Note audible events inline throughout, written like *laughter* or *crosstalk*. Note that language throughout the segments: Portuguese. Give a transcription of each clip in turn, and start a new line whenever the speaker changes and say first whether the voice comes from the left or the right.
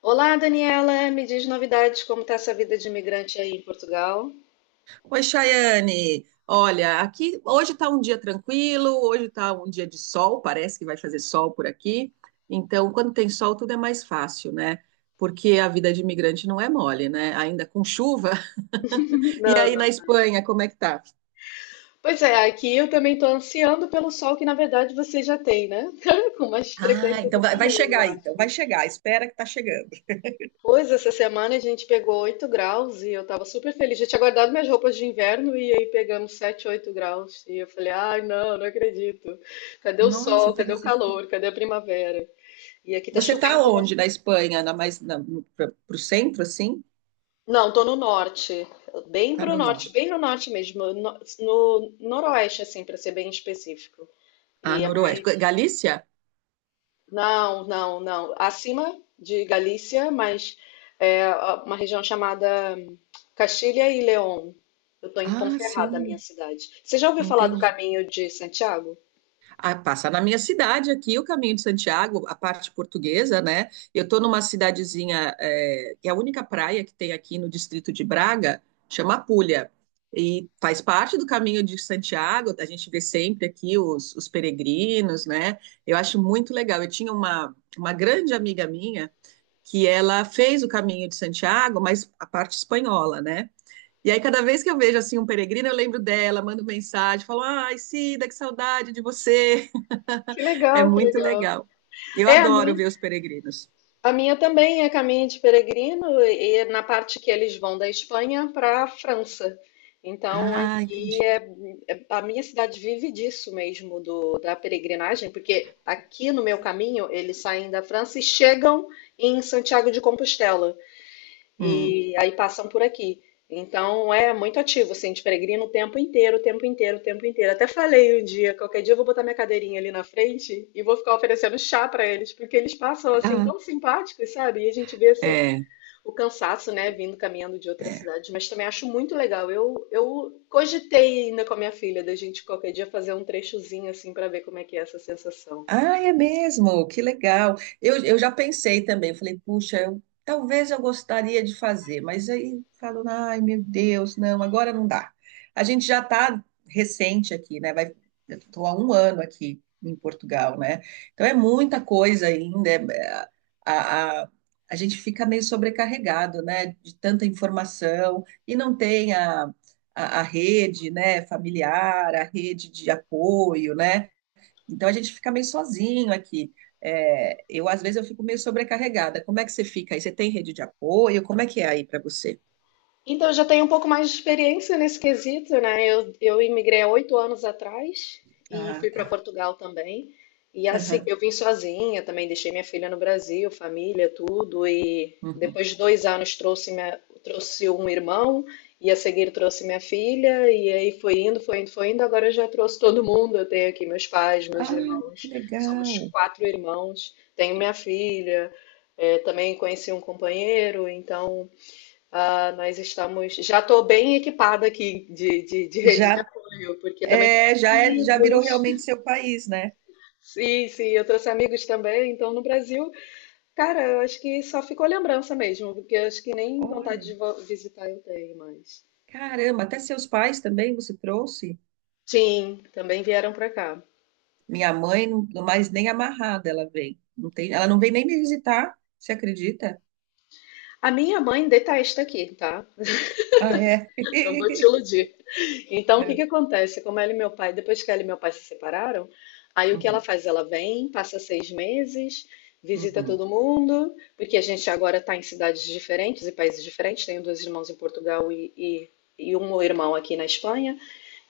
left: Olá, Daniela, me diz novidades, como está essa vida de imigrante aí em Portugal?
right: Oi, Chayane. Olha, aqui hoje está um dia tranquilo, hoje está um dia de sol, parece que vai fazer sol por aqui. Então, quando tem sol, tudo é mais fácil, né? Porque a vida de imigrante não é mole, né? Ainda com chuva. *laughs* E
left: Não,
right: aí
left: não.
right: na Espanha, como é que tá?
left: Pois é, aqui eu também estou ansiando pelo sol que na verdade você já tem, né? *laughs* Com mais
right: Ah,
left: frequência
right: então
left: do
right: vai,
left: que
right: vai
left: eu
right: chegar aí, então vai
left: acho.
right: chegar, espera que tá chegando.
left: Pois, essa semana a gente pegou 8 graus e eu estava super feliz. Já tinha guardado minhas roupas de inverno e aí pegamos 7, 8 graus. E eu falei, ai, não, não acredito. Cadê o
right: Nossa,
left: sol? Cadê
right: teve
left: o
right: esse...
left: calor? Cadê a primavera? E aqui tá
right: Você tá
left: chovendo.
right: onde na Espanha? Na mais na, no, pra, pro centro assim?
left: Não, tô no norte, bem
right: Tá
left: pro
right: no
left: norte,
right: norte.
left: bem no norte mesmo, no noroeste, assim, para ser bem específico.
right: Ah,
left: E é mais.
right: noroeste. Galícia?
left: Não, não, não. Acima de Galícia, mas é uma região chamada Castilha e León. Eu tô em
right: Ah,
left: Ponferrada, minha
right: sim,
left: cidade. Você já ouviu falar do
right: entendi.
left: Caminho de Santiago?
right: Ah, passa na minha cidade aqui, o Caminho de Santiago, a parte portuguesa, né? Eu estou numa cidadezinha, é, que é a única praia que tem aqui no distrito de Braga, chama Apulha, e faz parte do Caminho de Santiago, a gente vê sempre aqui os peregrinos, né? Eu acho muito legal. Eu tinha uma grande amiga minha que ela fez o Caminho de Santiago, mas a parte espanhola, né? E aí, cada vez que eu vejo assim um peregrino, eu lembro dela, mando mensagem, falo, ai, Cida, que saudade de você.
left: Que
right: *laughs*
left: legal,
right: É
left: que
right: muito
left: legal.
right: legal. Eu
left: É a
right: adoro
left: minha.
right: ver os peregrinos.
left: A minha também é caminho de peregrino e na parte que eles vão da Espanha para a França. Então
right: Ah,
left: aqui
right: entendi.
left: a minha cidade vive disso mesmo da peregrinagem, porque aqui no meu caminho eles saem da França e chegam em Santiago de Compostela
right: Hum.
left: e aí passam por aqui. Então é muito ativo, assim, de peregrino o tempo inteiro, o tempo inteiro, o tempo inteiro. Até falei um dia, qualquer dia eu vou botar minha cadeirinha ali na frente e vou ficar oferecendo chá para eles, porque eles passam assim
right: Ah,
left: tão simpáticos, sabe? E a gente vê assim
right: é.
left: o cansaço, né, vindo caminhando de outras cidades. Mas também acho muito legal. Eu cogitei ainda com a minha filha da gente qualquer dia fazer um trechozinho assim para ver como é que é essa sensação.
right: Ah, é mesmo, que legal. Eu já pensei também, eu falei, puxa, eu, talvez eu gostaria de fazer, mas aí falo, ai meu Deus, não, agora não dá. A gente já está recente aqui, né? Vai, eu estou há 1 ano aqui em Portugal, né? Então é muita coisa ainda. A, a, a gente fica meio sobrecarregado, né? De tanta informação e não tem a rede, né? Familiar, a rede de apoio, né? Então a gente fica meio sozinho aqui. É, eu às vezes eu fico meio sobrecarregada. Como é que você fica aí? Você tem rede de apoio? Como é que é aí para você?
left: Então, eu já tenho um pouco mais de experiência nesse quesito, né? eu imigrei há 8 anos atrás e
right: Ah,
left: fui para
right: tá.
left: Portugal também. E assim,
right: Aham,
left: eu vim sozinha também, deixei minha filha no Brasil, família, tudo. E
right: uhum.
left: depois de 2 anos trouxe, trouxe um irmão e a seguir trouxe minha filha. E aí foi indo, foi indo, foi indo. Agora eu já trouxe todo mundo. Eu tenho aqui meus pais, meus
right: Ah, que
left: irmãos. Somos
right: legal.
left: quatro irmãos. Tenho minha filha. É, também conheci um companheiro, então ah, nós estamos. Já estou bem equipada aqui de rede de
right: Já
left: apoio, porque também trouxe
right: é, já é, já virou
left: amigos.
right: realmente seu país, né?
left: Sim, sim, eu trouxe amigos também. Então, no Brasil, cara, eu acho que só ficou lembrança mesmo, porque eu acho que nem
right: Olha,
left: vontade de visitar eu tenho, mas.
right: caramba, até seus pais também você trouxe?
left: Sim, também vieram para cá.
right: Minha mãe, não, mas nem amarrada ela vem. Não tem, ela não vem nem me visitar, você acredita?
left: A minha mãe detesta aqui, tá?
right: Ah, é.
left: *laughs* Não vou te
right: *laughs*
left: iludir. Então, o que
right: É.
left: que acontece? Como ela e meu pai, depois que ela e meu pai se separaram, aí o que ela
right: Uhum,
left: faz? Ela vem, passa 6 meses, visita
right: uhum,
left: todo mundo, porque a gente agora está em cidades diferentes e países diferentes. Tenho dois irmãos em Portugal e um irmão aqui na Espanha.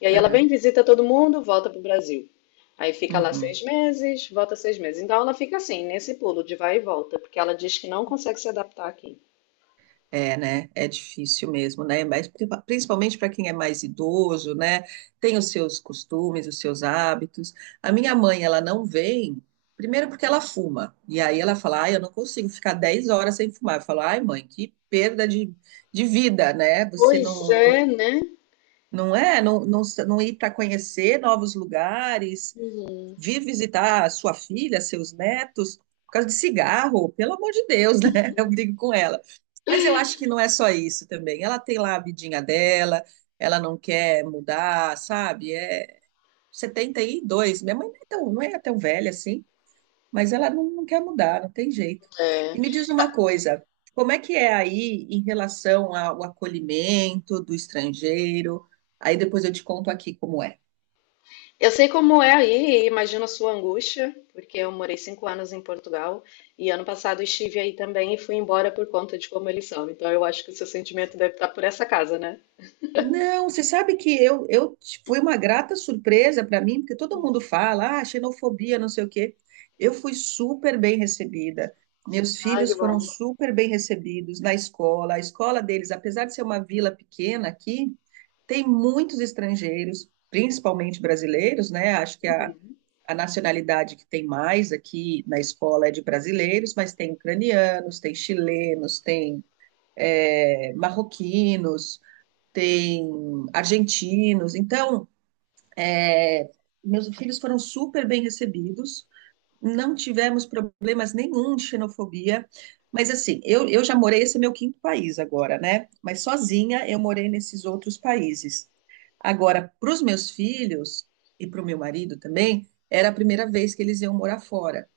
left: E aí ela vem,
right: aham,
left: visita todo mundo, volta para o Brasil. Aí fica lá seis
right: uhum.
left: meses, volta 6 meses. Então ela fica assim, nesse pulo de vai e volta, porque ela diz que não consegue se adaptar aqui.
right: É, né? É difícil mesmo, né? Mas principalmente para quem é mais idoso, né? Tem os seus costumes, os seus hábitos. A minha mãe, ela não vem, primeiro porque ela fuma. E aí ela fala, ai, eu não consigo ficar 10 horas sem fumar. Eu falo, ai, mãe, que perda de vida, né? Você
left: Pois
right: não, não,
left: é, né?
right: não é, não, não, não ir para conhecer novos lugares,
left: Uhum.
right: vir visitar sua filha, seus netos, por causa de cigarro, pelo amor de Deus, né? *laughs* Eu brigo com ela. Mas eu acho que não é só isso também. Ela tem lá a vidinha dela, ela não quer mudar, sabe? É 72. Minha mãe não é tão, não é tão velha assim, mas ela não, não quer mudar, não tem jeito.
left: É.
right: E me diz uma coisa, como é que é aí em relação ao acolhimento do estrangeiro? Aí depois eu te conto aqui como é.
left: Eu sei como é aí, e imagino a sua angústia, porque eu morei 5 anos em Portugal e ano passado estive aí também e fui embora por conta de como eles são. Então eu acho que o seu sentimento deve estar por essa casa, né?
right: Não, você sabe que eu foi uma grata surpresa para mim, porque todo mundo fala, ah, xenofobia, não sei o quê. Eu fui super bem recebida. Meus
left: Ai, que
right: filhos
left: bom.
right: foram super bem recebidos na escola. A escola deles, apesar de ser uma vila pequena aqui, tem muitos estrangeiros, principalmente brasileiros, né? Acho que
left: Uhum.
right: a nacionalidade que tem mais aqui na escola é de brasileiros, mas tem ucranianos, tem chilenos, tem marroquinos, tem argentinos. Então, é, meus filhos foram super bem recebidos, não tivemos problemas nenhum de xenofobia. Mas assim, eu já morei, esse é meu quinto país agora, né? Mas sozinha eu morei nesses outros países. Agora, para os meus filhos e para o meu marido também, era a primeira vez que eles iam morar fora.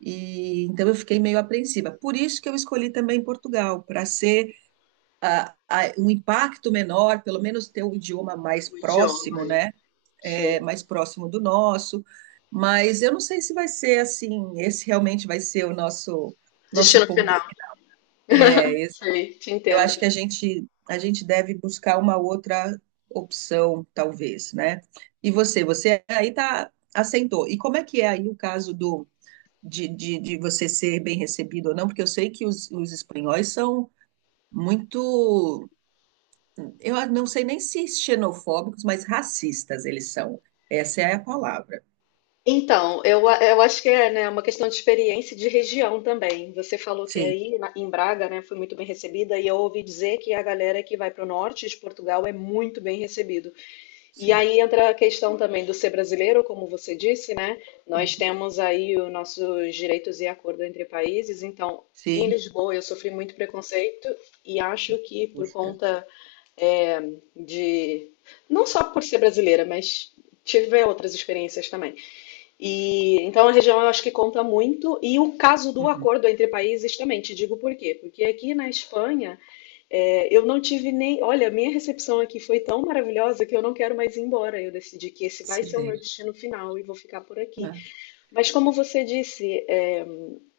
right: E então eu fiquei meio apreensiva. Por isso que eu escolhi também Portugal, para ser um impacto menor, pelo menos ter um idioma mais
left: O idioma
right: próximo,
left: hein?
right: né?
left: Que
right: É, mais próximo do nosso. Mas eu não sei se vai ser assim, esse realmente vai ser o nosso
left: destino
right: ponto.
left: final.
right: É,
left: *laughs* Sei, te
right: eu
left: entendo.
right: acho que a gente deve buscar uma outra opção, talvez, né? E você, você aí tá, assentou. E como é que é aí o caso de você ser bem recebido ou não? Porque eu sei que os espanhóis são muito, eu não sei nem se xenofóbicos, mas racistas eles são. Essa é a palavra.
left: Então, eu acho que é, né, uma questão de experiência e de região também. Você falou que
right: Sim,
left: aí em Braga, né, foi muito bem recebida, e eu ouvi dizer que a galera que vai para o norte de Portugal é muito bem recebida. E
right: sim.
left: aí entra a questão também do ser brasileiro, como você disse, né? Nós
right: Uhum.
left: temos aí os nossos direitos e acordo entre países, então em
right: Sim.
left: Lisboa eu sofri muito preconceito e acho que por
right: Puxa.
left: conta é, de não só por ser brasileira, mas tive outras experiências também. E então a região eu acho que conta muito e o caso do
right: Uhum.
left: acordo entre países também. Te digo por quê? Porque aqui na Espanha eu não tive nem. Olha, a minha recepção aqui foi tão maravilhosa que eu não quero mais ir embora. Eu decidi que esse vai
right: Se.
left: ser o meu destino final e vou ficar por aqui.
right: Ah,
left: Mas como você disse, é,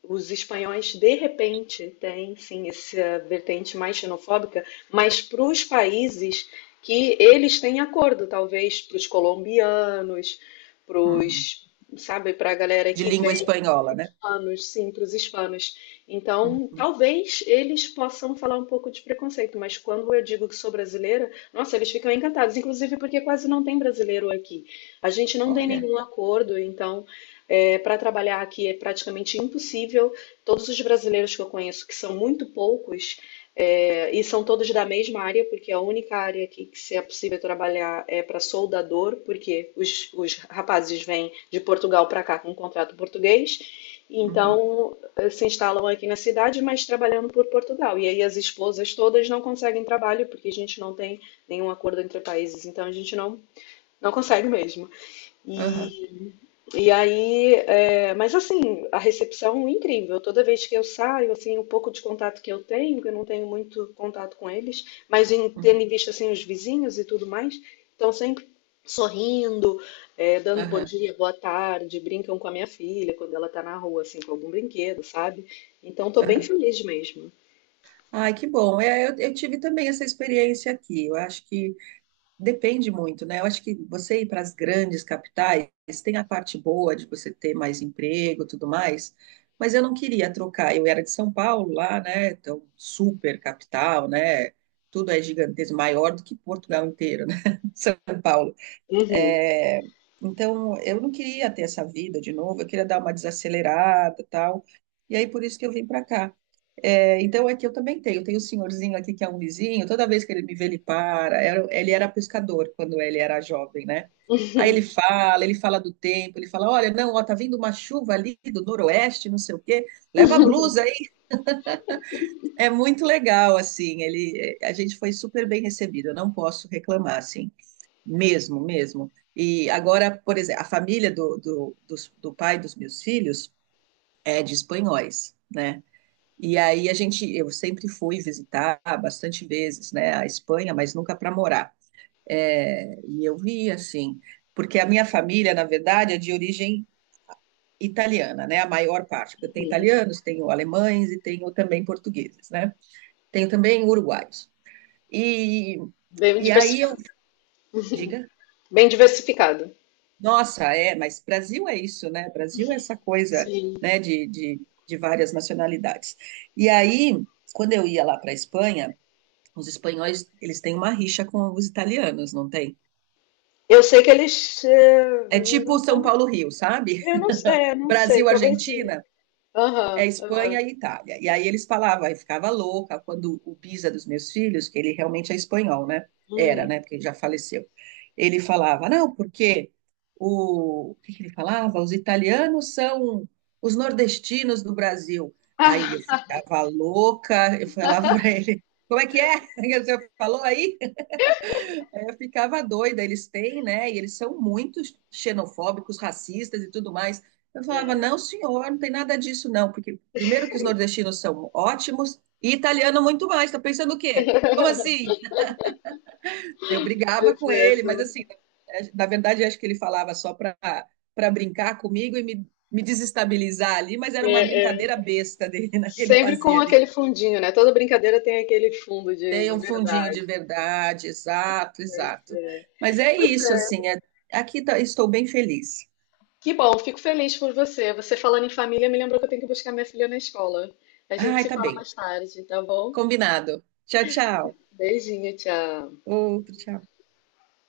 left: os espanhóis de repente têm sim essa vertente mais xenofóbica, mas para os países que eles têm acordo, talvez para os colombianos, para
right: uhum.
left: os, sabe, para a galera
right: De
left: que
right: língua
left: vem,
right: espanhola, né?
left: hispanos, sim, para os hispanos. Então,
right: Uhum.
left: talvez eles possam falar um pouco de preconceito, mas quando eu digo que sou brasileira, nossa, eles ficam encantados, inclusive porque quase não tem brasileiro aqui. A gente não tem
right: Olha.
left: nenhum acordo, então é, para trabalhar aqui é praticamente impossível. Todos os brasileiros que eu conheço, que são muito poucos, é, e são todos da mesma área, porque a única área aqui que se é possível trabalhar é para soldador, porque os rapazes vêm de Portugal para cá com um contrato português,
right: Uhum.
left: então eh, se instalam aqui na cidade, mas trabalhando por Portugal. E aí as esposas todas não conseguem trabalho, porque a gente não tem nenhum acordo entre países, então a gente não, não consegue mesmo.
right: Aham,
left: E, e aí, é, mas assim, a recepção é incrível. Toda vez que eu saio, assim, o pouco de contato que eu tenho, que eu não tenho muito contato com eles, mas em, tendo
right: uhum.
left: em vista assim os vizinhos e tudo mais, estão sempre sorrindo, é, dando bom
right: Aham,
left: dia, boa tarde, brincam com a minha filha quando ela tá na rua, assim, com algum brinquedo, sabe? Então, tô bem
right: aham.
left: feliz mesmo.
right: Ai, que bom. É, eu tive também essa experiência aqui. Eu acho que depende muito, né? Eu acho que você ir para as grandes capitais tem a parte boa de você ter mais emprego, e tudo mais, mas eu não queria trocar. Eu era de São Paulo lá, né? Então, super capital, né? Tudo é gigantesco, maior do que Portugal inteiro, né? *laughs* São Paulo.
left: Uhum.
right: É, então, eu não queria ter essa vida de novo, eu queria dar uma desacelerada tal. E aí, por isso que eu vim para cá. É, então, aqui eu também tenho. Eu tenho um senhorzinho aqui que é um vizinho, toda vez que ele me vê, ele para. Ele era pescador quando ele era jovem, né? Aí ele fala do tempo, ele fala: olha, não, ó, tá vindo uma chuva ali do noroeste, não sei o quê, leva a blusa aí. É muito legal, assim. Ele, a gente foi super bem recebido, eu não posso reclamar, assim. Mesmo, mesmo. E agora, por exemplo, a família do pai dos meus filhos é de espanhóis, né? E aí a gente, eu sempre fui visitar bastante vezes, né, a Espanha, mas nunca para morar. É, e eu vi assim, porque a minha família, na verdade, é de origem italiana, né? A maior parte. Eu tenho italianos, tenho alemães e tenho também portugueses, né? Tenho também uruguaios. E,
left: Bem
right: e aí eu,
left: diversificado.
right: diga.
left: Bem diversificado.
right: Nossa, é, mas Brasil é isso, né? Brasil é essa coisa,
left: Sim.
right: né, de várias nacionalidades. E aí, quando eu ia lá para a Espanha, os espanhóis, eles têm uma rixa com os italianos, não tem?
left: Eu sei que eles eh,
right: É
left: não
right: tipo
left: são
right: São
left: muito.
right: Paulo-Rio, sabe?
left: Eu não,
right: *laughs*
left: é, não sei, talvez sim.
right: Brasil-Argentina, é
left: Aham, aham.
right: Espanha e Itália. E aí eles falavam, eu ficava louca quando o Pisa dos meus filhos, que ele realmente é espanhol, né? Era,
left: Hum.
right: né? Porque ele já faleceu. Ele falava, não, porque o que que ele falava? Os italianos são os nordestinos do Brasil. Aí eu
left: Ah,
right: ficava louca, eu falava *laughs* para ele, como é que é *laughs* que você falou aí? É, eu ficava doida, eles têm, né? E eles são muito xenofóbicos, racistas e tudo mais. Eu falava, não, senhor, não tem nada disso, não, porque primeiro que os nordestinos são ótimos e italiano muito mais. Tá pensando o quê? Como assim? Eu brigava
left: pois
right: com
left: é,
right: ele, mas
left: são-
right: assim, na verdade, eu acho que ele falava só para, para brincar comigo e me desestabilizar ali, mas era uma
left: é, é
right: brincadeira besta dele, né? que Ele
left: sempre com
right: fazia ali.
left: aquele fundinho, né? Toda brincadeira tem aquele fundo
right: Tem
left: de
right: um fundinho
left: verdade.
right: de verdade, exato,
left: Mas
right: exato. Mas é isso,
left: é.
right: assim, estou bem feliz.
left: Que bom, fico feliz por você. Você falando em família me lembrou que eu tenho que buscar minha filha na escola. A gente
right: Ai,
left: se
right: tá
left: fala
right: bem.
left: mais tarde, tá bom?
right: Combinado. Tchau, tchau.
left: Beijinho, tchau.
right: Outro tchau.